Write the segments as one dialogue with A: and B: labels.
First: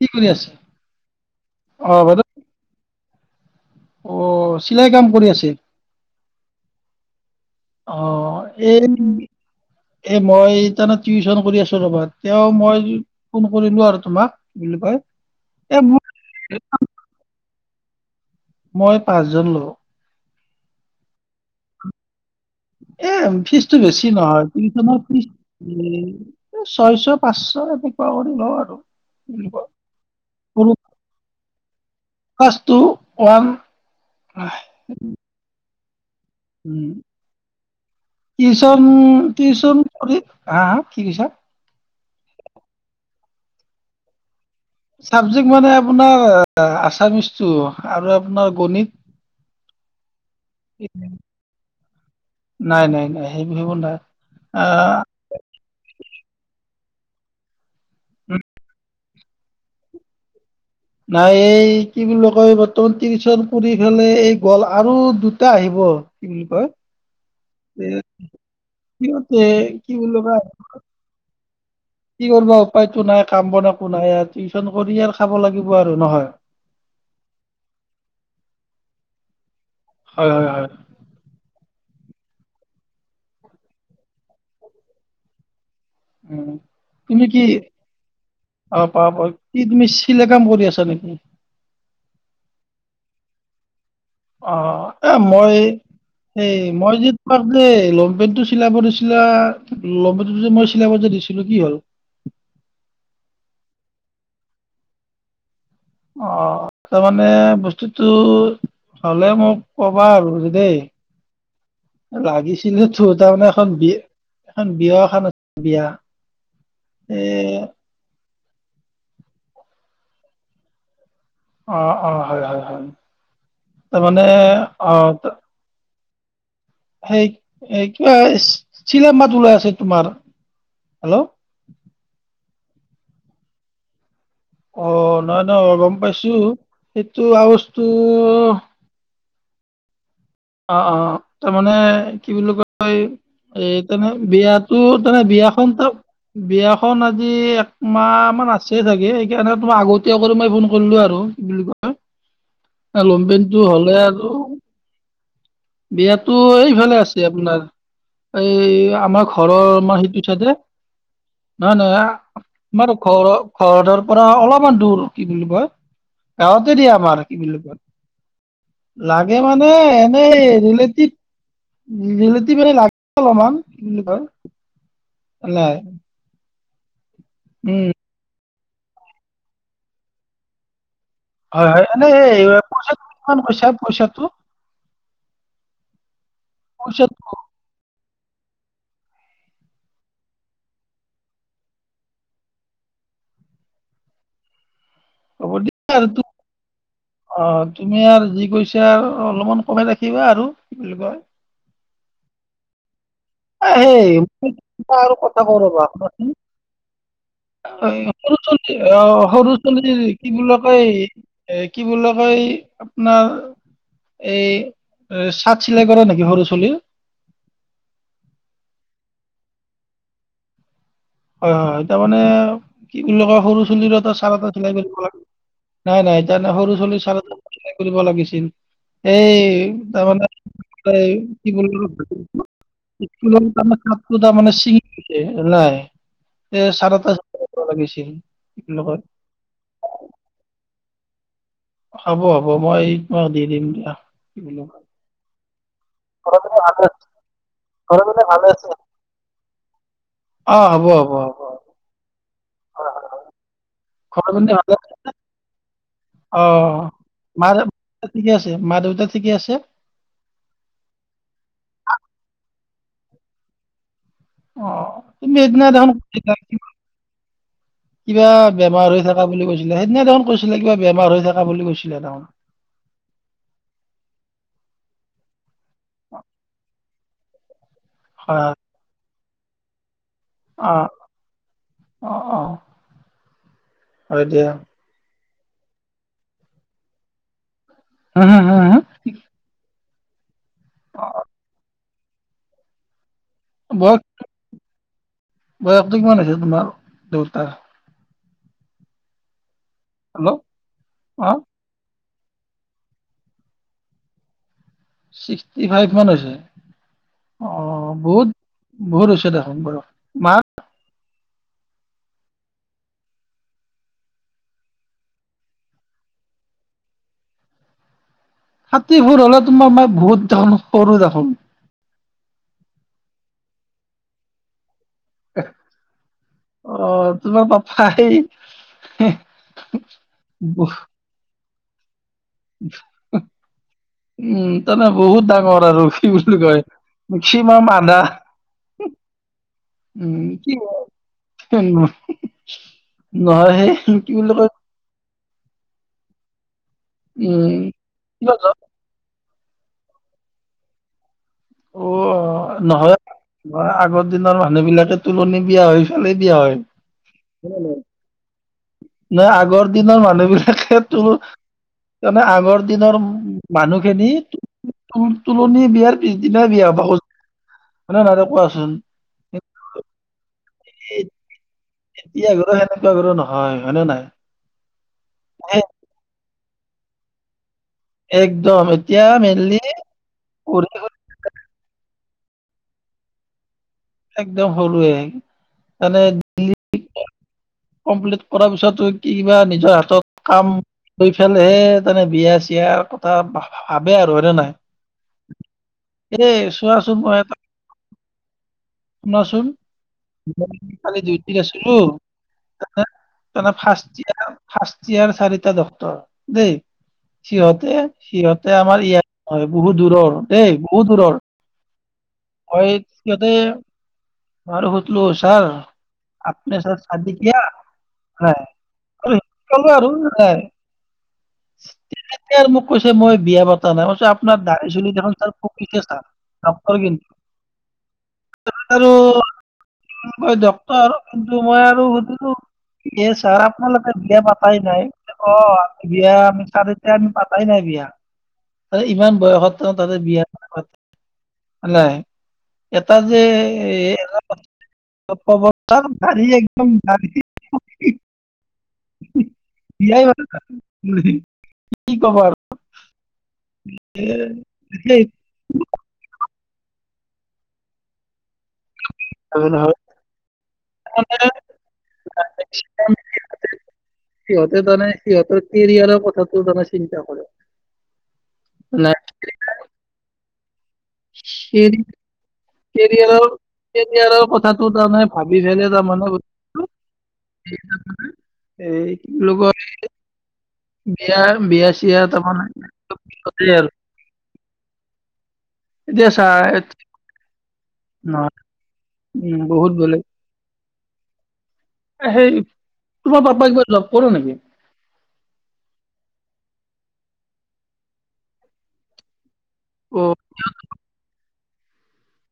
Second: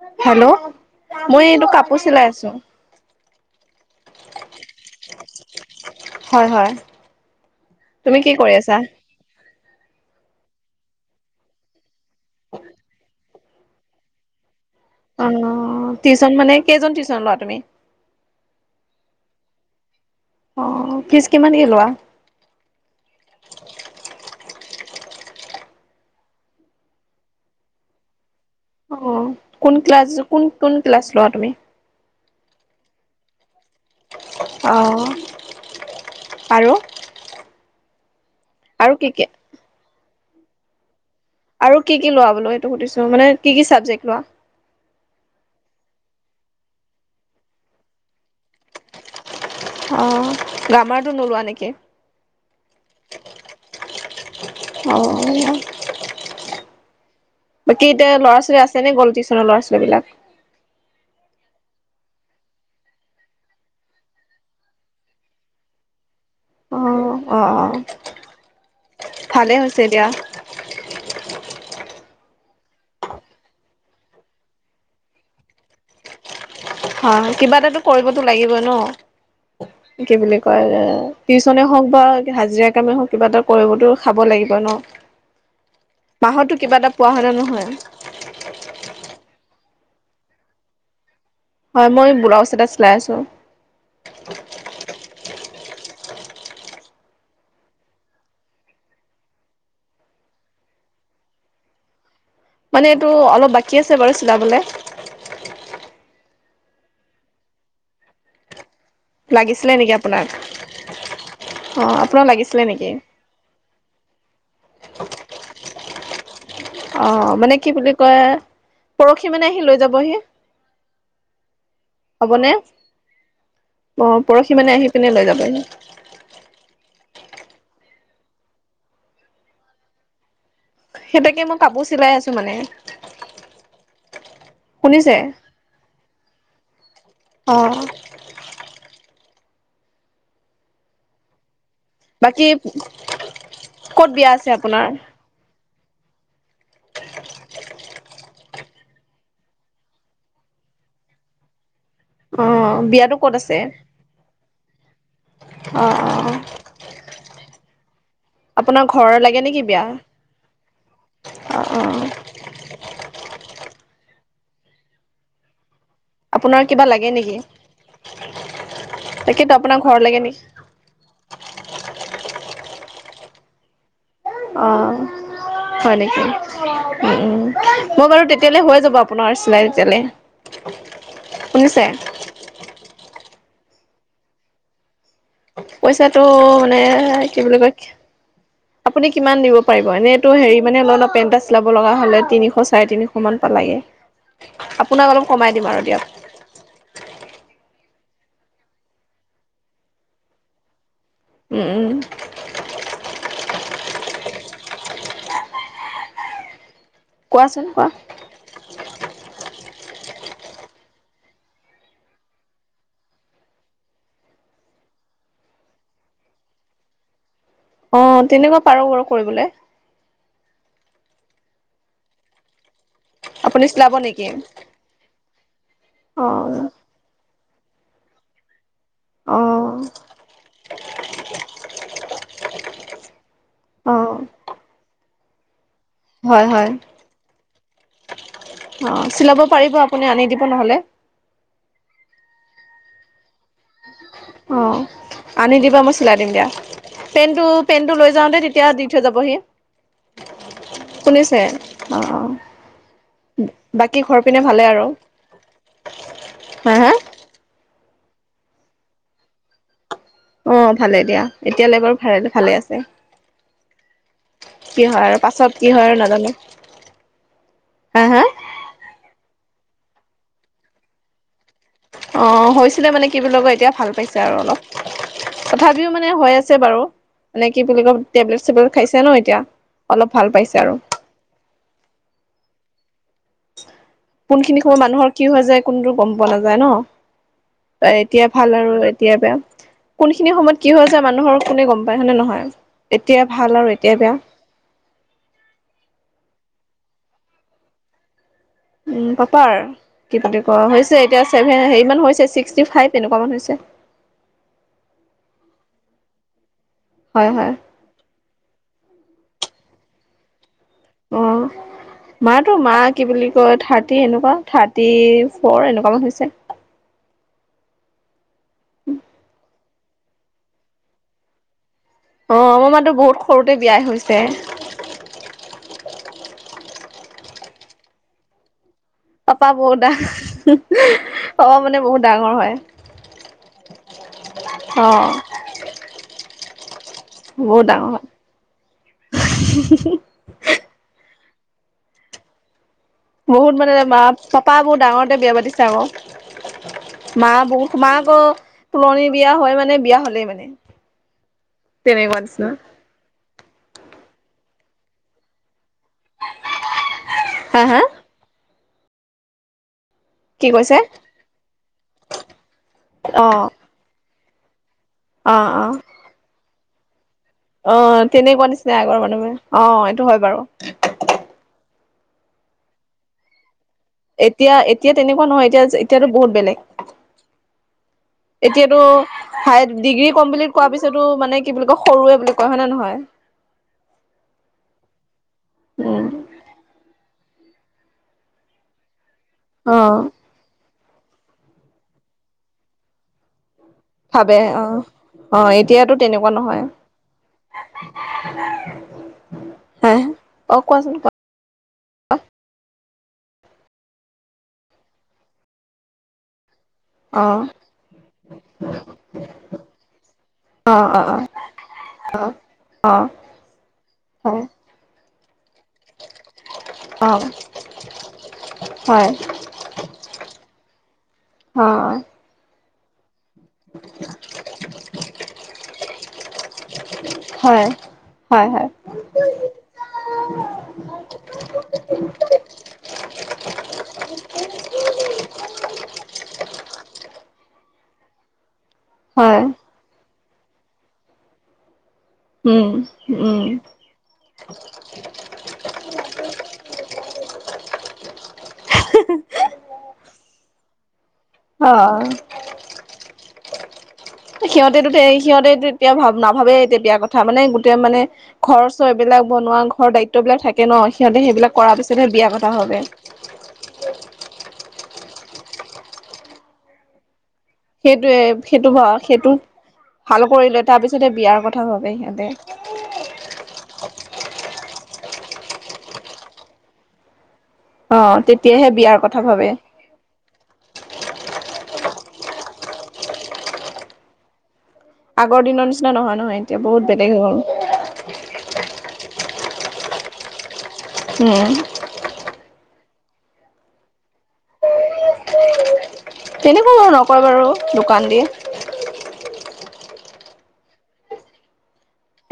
A: কি কৰি আছে?
B: হেল্ল' মই এতিয়া
A: অ
B: কাপোৰ
A: বাইদেউ
B: চিলাই আছো।
A: অ চিলাই কাম কৰি আছিল
B: হয় হয় তুমি কি
A: আহ
B: কৰি আছা
A: এই এ মই তাৰমানে টিউচন কৰি আছো ৰবা তেওঁ মই ফোন কৰিলো আৰু তোমাক কি বুলি কয়
B: অ
A: এ মোৰ
B: টিউশ্যন মানে কেইজন টিউশ্যন লোৱা তুমি?
A: মই পাঁচজন লওঁ।
B: অ ফিজ কিমান কে লোৱা?
A: এ ফিজতটো বেছি নহয় টউশনৰ ফিজ ছয়শ পাঁচশ এনেকুৱা কৰি লওঁ আৰু
B: অ
A: কি বুলি কয়,
B: কোন ক্লছ ক কোন ক্লছ লোৱা তুমি?
A: ক্লাছ টো ৱান হয়।
B: অ আৰু
A: উম টিউচন
B: আৰু কি কি
A: টিউচন কৰি হা হা কি কৈছা?
B: আৰু কি কি লোৱা বোল এইটো সুধিছো মানে কি কি চাবেক্ট লোৱা?
A: চাবজেক্ট মানে আপোনাৰ আছামিচটো আৰু আপোনাৰ
B: অ
A: গণিত
B: গ্ৰামাৰটো নোলোৱা নেকি
A: নাই নাই নাই সেই বিহ বোৰ নাই আহ
B: অ বাকী এতিয়া ল'ৰা ছোৱালী আছে নে গ'ল টিউচনৰ ল'ৰা ছোৱালীবলাক
A: নাই এই কি বুলি কয় বৰ্তমান টিউচন কৰি পেলাই এই গ'ল, আৰু দুটা আহিব, কি বুলি কয়,
B: অ অ অ
A: কি সি'হতে
B: ভালেই হৈছে
A: কি
B: দিয়া
A: বুলি ক'য় কি কৰ্বা উপায় টো নাই। কাম বন একো নাই, টিউচন কৰি এ খাব লা আৰু নহয়।
B: অ কিবা এটাতো কৰিবতো লাগিব ন। কি
A: হয়
B: বুলি
A: হয়
B: কয়
A: হয়
B: এ টিউচনে হওঁক কিবা হাজিৰা কামে হওক কিবা এটা কৰিবতো খাব লাগিব ন,
A: উ
B: মাহতো কিবা এটা পোৱা হয়
A: তুমি
B: নে
A: কি
B: নহয়?
A: অ প প কি তুমি চিলাই কাম কৰি আছা নেকি?
B: হয় মই ব্লাউজ এটা চিলাই আছোঁ।
A: অ' এ' মই এই মই যে তোমাক যে লংপেণ্টটো চিলাব দিছিলা লংপণ্টোটো যে মই চিলাব যে দিছিলো কি হ'ল?
B: মানে এইটো অলপ বাকী আছে বাৰু চিলাবলে।
A: অ' ত মানে বস্তুতোটো হ'লে মোক
B: লাগিছিলে নেকি
A: কবা
B: আপোনাক?
A: আৰু দেই
B: অ' আপোনাক
A: লাগিছিলে
B: নেকি?
A: টো তাৰমানে এখন বিয়া এখন বিয়া এখন আছিল বিয়া।
B: অ মানে
A: এই
B: কি বুলি কয় পৰহি মানে আহি লৈ যাবহি
A: অ অ হয়
B: হ'বনে?
A: হয় হয় তাৰ
B: অ'
A: মানে
B: পৰহি আহি
A: অ
B: পিনে লৈ যাবহি।
A: সেই কিবা চিল মাত ওলাই আছে তোমাৰ হেল্ল'
B: সেইটাকে মই কাপোৰ চিলাই আছো মানে, [inaudible]
A: অ
B: শুনিছে?
A: নহয় নহয় অ গম পাইছো এইটো
B: অ'
A: আৱজটো অ অ মানে কি
B: বাকী
A: বুলি কয় এ তেনে
B: ক'ত বিয়া আছে
A: বিয়াতো
B: আপোনাৰ?
A: তেনে বিয়াখন ত বিয়াখন আজি একমাহ মান আছে চাগে সেইকাৰণে তোমাক আগতীয়াক মই ফোন কৰিলো আৰু কি বুলি কয়
B: অ' বিয়াটো ক'ত আছে?
A: লংপেণ্টটো হ'লে আৰু
B: অ' অ'
A: বিয়াতো এইফালে আছে আপোনাৰ এই
B: আপোনাৰ
A: আমাৰ
B: লাগে
A: ঘৰৰ
B: নেকি বিয়া?
A: আমাৰ সেইটো চাইদে,
B: অ',
A: নহয় নহয়
B: অ',
A: আমাৰ ঘৰ ঘৰৰ পৰা অলপমান দূৰ, কি বুলি কয়,
B: আপোনাৰ
A: গাঁৱতে
B: কিবা
A: দিয়ে
B: লাগে
A: আমাৰ,
B: নেকি?
A: কি বুলি কয় লাগে
B: তাকেতো
A: মানে
B: আপোনাৰ ঘৰ লাগে নেকি?
A: এনেই জিলট মানে লাগে অলপমান কি বুলি কয়, [unintelligible]
B: অ
A: নাই
B: হয় নেকি
A: উম
B: মই বাৰু তে তেতিয়ালৈ হৈ যাব আপোনাৰ চিলাই তেতিয়ালৈ
A: হয় হয়
B: শুনিছে?
A: এ এই পি মান কৈচা পইছাতো! [unintelligible]
B: পইচাটো মানে কি বুলি কয়, আপুনি কিমান দিব পাৰিব এনেইটো হেৰি মানে অল অলপ পেন এটা চিলাব লগা হলে তিনিশ চাৰে তিনিশ মান পালাগে আপোনাক অলপ
A: হ'ব
B: কমাই দিম আৰু
A: দিয়া
B: দিয়ক,
A: তু অ' তুমি আৰু যি কৈছা আৰু অলপমান কমাই ৰাখিবা আৰু কি বুলি কয়,
B: উম উম
A: সেই আৰু কথা ক'ও ৰ'বা,
B: কোৱাচোন কোৱা?
A: সৰু অ সৰু চলি কি বুলি কয় এ কি বুলি কয় আপোনাৰ এই চাৰ্ট চিলাই কৰে নেকি সৰু ছালীৰ
B: অ তেনেকুৱা পাৰো বাৰু কৰিবলৈ
A: হয় হয় এতিয়া মানে কি বুলি কয় সৰু
B: আপুনি চিলাব
A: চুলিৰ এটা
B: নেকি?
A: চাৰ্টএটা চিলাই কৰিব লাগে, নাই নাই ত নে
B: অ',
A: সৰু চুলিৰ চাৰ্ট এটা কৰিব লাগিছিল, এই তাৰমানে কিল স্কুল তাৰমান
B: অ', অ'।
A: ছাত্ৰটো তাৰমানে [unintelligible] নাই।
B: হয়
A: এ
B: হয়,
A: চাৰে এটা কৰিব লাগিছিল কি বুলি কয়
B: অ' চিলাব পাৰিব আপুনি আনি দিব নহলে?
A: হ'ব হ'ব মই মই দি দিম দিয়া। কি বুলি কয়
B: অ' আনি দিবা মই চিলাই দিম
A: ঘৰৰ
B: দিয়া,
A: পিনে ভালে আছে?
B: পেণ্টটো পেণ্টটো
A: ঘৰৰ
B: লৈ
A: পিনে
B: যাওঁতে
A: ভালে
B: তেতিয়া
A: আছে
B: দি থৈ যাবহি,
A: অ হ'ব হ'ব হ'ব
B: শুনিছে?
A: হয়
B: অ'
A: হয় হয়
B: অ' বাকী ঘৰ পিনে ভালে আৰু?
A: অ
B: হা হা
A: মা ঠিকে আছে মা দেউতা ঠিকে আছে!
B: অ ভালে দিয়া এতিয়ালৈ বাৰু ভাল ভালে আছে।
A: অ
B: কি হয় আৰু
A: তুমি
B: পাছত
A: সদিনা
B: কি হয়
A: দেখোন
B: আৰু নাজানো হা হা
A: কিবা বেমাৰ হৈ থাকা বুলি কৈছ সেইদিনা দেখোন কৈছিলা, কিবা বেমাৰ হৈ থাকা বুলি কৈছিল
B: অ হৈছিলে মানে কি বুলি কয় এতিয়া ভাল পাইছে আৰু অলপ। তথাপিও মানে হৈ আছে বাৰু, মানে কি বুলি কম,
A: হয়
B: টেবলেট চেবলেট খাই ন, তিয়া অলপ ভাল পাইছে আৰু।
A: হয় অ অ অ হয় দিয়া
B: কোনখিনি সময় মানুহৰ কি হৈ যায় কোনোটো গম পোৱা নাযায় ন?
A: হু
B: এতিয়া
A: হু
B: ভাল
A: হু
B: আৰু
A: হু
B: এতিয়া বেয়া। কোনখিনি সময়ত কি হয় যে
A: অ
B: মানুহৰ কোনে গম পায়, হয়নে নহয়? এতিয়া ভাল আৰু এতিয়া
A: বয়স
B: বেয়া।
A: বয়সটো কিমান আছে তোমাৰ? দৌতা।
B: উম পাপাৰ? কি
A: হেল্ল'
B: পাতি ক হৈছে এতিয়া
A: অ
B: ছেভেন হেৰি মান হৈছে! ছিক্সটি ফাইভ এনেকুৱামান হৈছে
A: ছিক্সটি ফাইভ মান হৈছে!
B: হয়
A: অ
B: হয়
A: বহুত, বহুত হৈছে দেখোন বয়স। মাৰ?
B: অ মাৰটো মা কি বুলি কয় থাৰ্টি এনেকুৱা থাৰ্টি ফৰ এনেকুৱামান হৈছে।
A: থাৰ্টি ফৰ হলে তোমাৰ মা বহুত ডাঙ সৰু দেখোন।
B: অ আমাৰ মাতো বহুত সৰুতে বিয়াই হৈছে।
A: অ তোমাৰ পাপাই
B: পাপা বৌ দা। খোৱা মানে বহুত। ডাঙৰ হয়।
A: উম
B: অ
A: তাতে বহুত ডাঙৰ আৰু কি বুলি কয়? মেক্সিমাম
B: বহুত ডাঙৰ
A: আধা।
B: হয়।
A: হুহ। উম কি হ'ব। কেনেআউ।
B: বহুত মানে মা পাপা বহু ডাঙৰতে বিয়া পাতিছিল। যাওঁ। মা
A: উম
B: বহুতো মাক
A: কিবা জব
B: তুলনিত। বিয়া হয় মানে বিয়া হ'লেই মানে তেনে কোৱা নিচিনা।
A: মা আগৰ দিনৰ মানুহ বিলাকে তুলনি বিয়া হৈ ফালি দিয়া হয়।
B: হা হা
A: নহয় আগৰ আগৰ দিনৰ মানুহ
B: কি কৈছে
A: বিলাকে তো তানে আগৰ দিনৰ
B: অ
A: মানুহ খিনি। তুল
B: অ
A: তুলনি
B: অ
A: বিয়াৰ পিছদিনাই বিয়া। বহুত।
B: অ তেনেকুৱা নিচিনাই আগৰ মানুহে অ এইটো হয় বাৰু
A: উম এতিয়া ঘৰু সেনেকুৱা ঘৰ নহয়। হয় নে নাই?
B: এতিয়া এতিয়া তেনেকুৱা নহয় এতিয়া
A: এ-
B: এতিয়াতো বহুত। বেলেগ
A: একদম
B: এতিয়াতো
A: এতিয়া মেইনলি
B: হাই ডিগ্ৰী কমপ্লিট কৰা
A: পঢ়ি শুনি
B: পিছতো মানে কি বুলি ক সৰুৱে বুলি কোৱা হয় ন নহয়।
A: একদম সৰুৱে মানে
B: উম
A: [inaudible] কমপ্লিট কৰাৰ পিছতো কিবা নিজৰ
B: অ
A: হাতত কাম। সেইফালে হে তেনে বিয়া চিয়াৰ কথা বাহ।
B: ভাবে অ আহ এতিয়াতো তেনেকুৱা
A: এই
B: নহয়
A: চোৱাচোন মই এটা শুনাচোন
B: হ অ কোৱাচোন কোৱা।
A: চুমু। ফাৰ্ষ্ট ফাৰ্ষ্ট ইয়াৰৰ চাৰিটা ডক্টৰ দেই।
B: অ
A: সিহঁতে সিহঁতে আমাৰ ইয়াত নহয় বহুত দূৰৰ দেই
B: অ
A: বহুত
B: অ
A: দূৰৰ।
B: অ
A: মই
B: অ অ
A: সিহঁতে
B: হয়
A: বাৰ সুতলো তৰ [unintelligible]
B: অ হয় অ অ
A: আৰু ম কৈছে মই বিয়া পতা নাই। মই কৈছোঁ আপোনাৰ দাৰি চুলি দেখোন চাৰ পকিছে ছাৰ। ডক্টৰ কিন্তু
B: হয় হয় হয়
A: আৰু ডৰ আৰু কিন্তু মই স এ ছাৰ আপোনালোকে বিয়া পাতাই নাই। অ বিয়া আমি ছাৰ এতিয়া আমি পতাই নাই বিয়া। ত ইমান
B: হয়
A: বয়সত তেওঁ তাতে বিহাৰ নাই।
B: উম
A: এটা যে্
B: উম
A: এ, [unintelligible] [unintelligible] বিয়াই উম।
B: অ। সিহঁতে টো
A: সেই
B: এই সিহঁতে তেতিয়া ভ নাভাবে তেতিয়া কথা মানে, গোটেই মানে ঘৰচ এইবিলাক বনোৱা
A: নহয়
B: ঘৰৰ দায়িত্ববিলাক থাকে কে ন। সিহঁতে
A: তাৰমানে
B: সেইবিলাক কৰাৰ পিছতহে বিয়া কথা ভাবে।
A: সিহঁতে তাৰমানে সিহঁতৰ কেৰিয়াৰৰ কথাটো মানে চিন্তা কৰে।
B: সেইটোয়ে সেইটো
A: নাই
B: সেইটো ভাল কৰিলে তাৰ পিছত বিয়াৰ কথা ভাবে সিহঁতে।
A: আৰু কথাটো তাৰমানে ভাবি ছালে তাৰমানানে
B: অ তেতিয়াহে বিয়াৰ কথা ভাবে।
A: কয় বিয়া বিয়া চিয়া তাৰমানে চব পিছতেই আৰু।
B: আগৰ দিনৰ নিচিনা নহয় নহয়, এতিয়া বহুত বেলেগ হৈ গ'ল।
A: নহয় উম বহুত বেলেগ।
B: উম।
A: সেই তোমাৰ পাপাই কিবা জব কৰে নেকি?
B: তেনেকুৱা বাৰু নকয় বাৰু দোকান দিয়ে।
A: অ'।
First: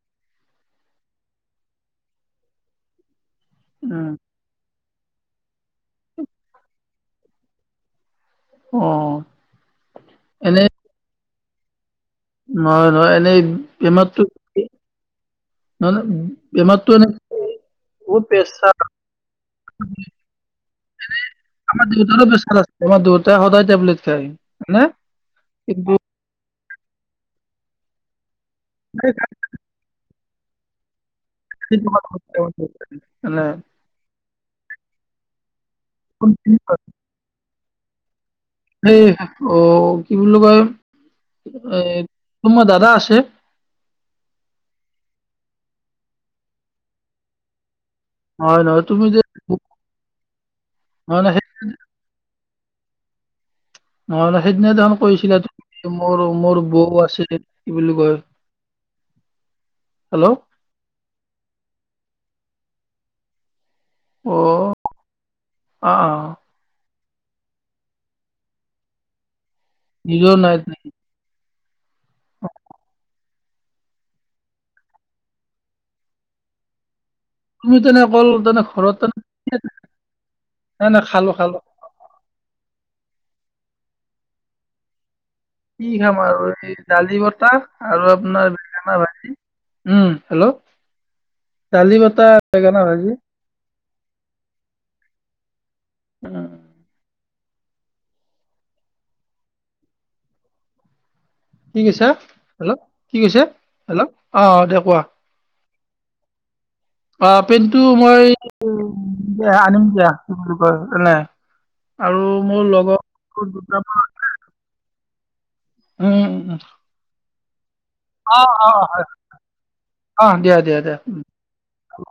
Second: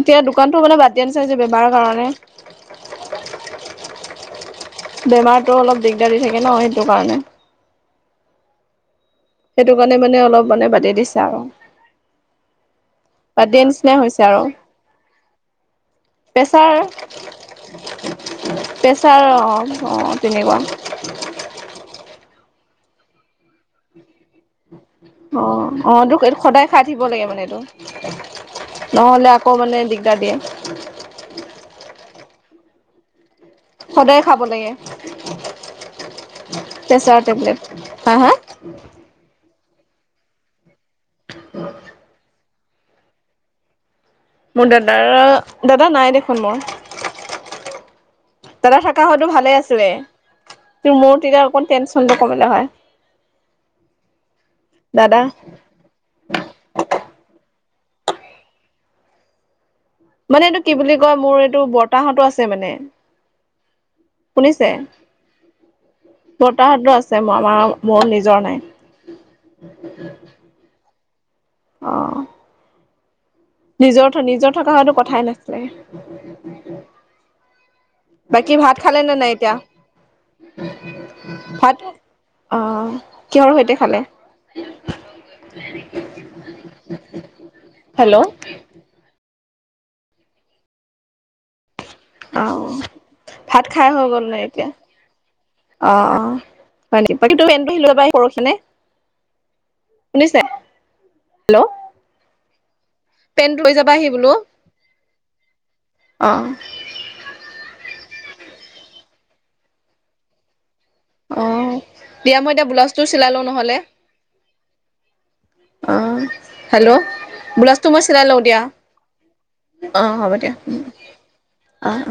B: এতিয়া দোকানতটো মানে বাট দিয়া নিচিনা হৈছে বেমাৰৰ কাৰণে।
A: উম।
B: বেমাৰ তো অলপ দিগদাৰী থাকে ন। সেই কাৰণে
A: অ
B: সেইটো কাৰণে মানে অলপ
A: এনে
B: মানে বতি দিছা আৰু
A: নহয় নহয় এনেই
B: বাদ দিয়া নিচিনাই হৈছে
A: বেমাৰটো
B: আৰু
A: কি
B: প্ৰেছাৰ
A: বহুত
B: প্ৰেছাৰ
A: প্ৰেছাৰ
B: অ অ তেনেকুৱা
A: ৰাস্তা দূৰতে সদায় টেবলেট খায় হয়নে?
B: অ অ এইটো সদায় খাই দিব লাগে মানে এইটো নহ'লে আকৌ মানে দিগদাৰ দিয়ে [unintelligible]
A: সেইটো বাৰু সত্য মানে
B: সদায় খাব লাগে
A: কিন্তু
B: প্ৰেছাৰ টেবলেট হা হা [unintelligible]
A: এই অ কি বুলি কয় [unintelligible] তোমাৰ দাদা আছে
B: মোৰ দাদাৰ দাদা নাই দেখোন মোৰ
A: নহয়
B: দাদা
A: নহয় তুমি
B: থকা
A: যে
B: হয়তো ভালে
A: নহয়
B: আছিলে তোৰ মোৰ
A: নহয় নহয়
B: তেতিয়া অকণ টেনচনটো কমিলে হয়
A: নহয়ানে সেইদিনা ত
B: দাদা
A: কৈছিলা মোৰ মোৰ বৌ আছিল কি বুলি কয় হেল্ল'
B: মানে এইটো কি বুলি কয় মোৰ এইটো টো বতাহঁতো আছে মানে শুনিছে
A: অ', আ, আ,
B: বৰতাহতৰ আছে আমাৰ মোৰ নিজৰ নাই
A: নিজো নাই নেকি
B: অ
A: অ [unintelligible]
B: নিজৰ নিজৰ থকা হয়তো কথাই নাছিলে
A: তুমি তেনে অকল
B: বাকী
A: তেনে
B: ভাত
A: ঘৰত
B: খালে নে নাই?
A: নাই নাই খালো খালো
B: এতিয়া ভাত অ কিহৰ সৈতে খালে
A: কি খাম আৰু এই দালি বটাহ আৰু
B: হেল্ল'।
A: আপোনাৰ বেঙেনা ভাজি উম হেল্ল' দালি আৰু
B: অ
A: বেঙেনা ভাইজি
B: ভাত খাই হৈ গ'ল নে এতিয়া অ অ
A: উম
B: হয় নেকি বাকী তোৰ পেনটা আহিব পৰখিলেই শুনিছে
A: কি কৈছা হেল্ল' কি কৈছে
B: পেণ্ট লৈ যাবাহি
A: হেল্ল'
B: বোলো
A: অ দে কোৱা
B: অ
A: অ পেন্টটো মই আনিম দিয়া হয় এনে
B: অ
A: আৰু
B: দিয়া মই
A: মোৰ
B: এতিয়া ব্লাউজটো চিলাই
A: লগৰ দুটামান আছে
B: অহ হেল্ল' ব্লাউজটো তো মই চিলাই
A: অ
B: লওঁ দিয়া
A: অ হয়
B: অ হ'ব দিয়া অহ অহ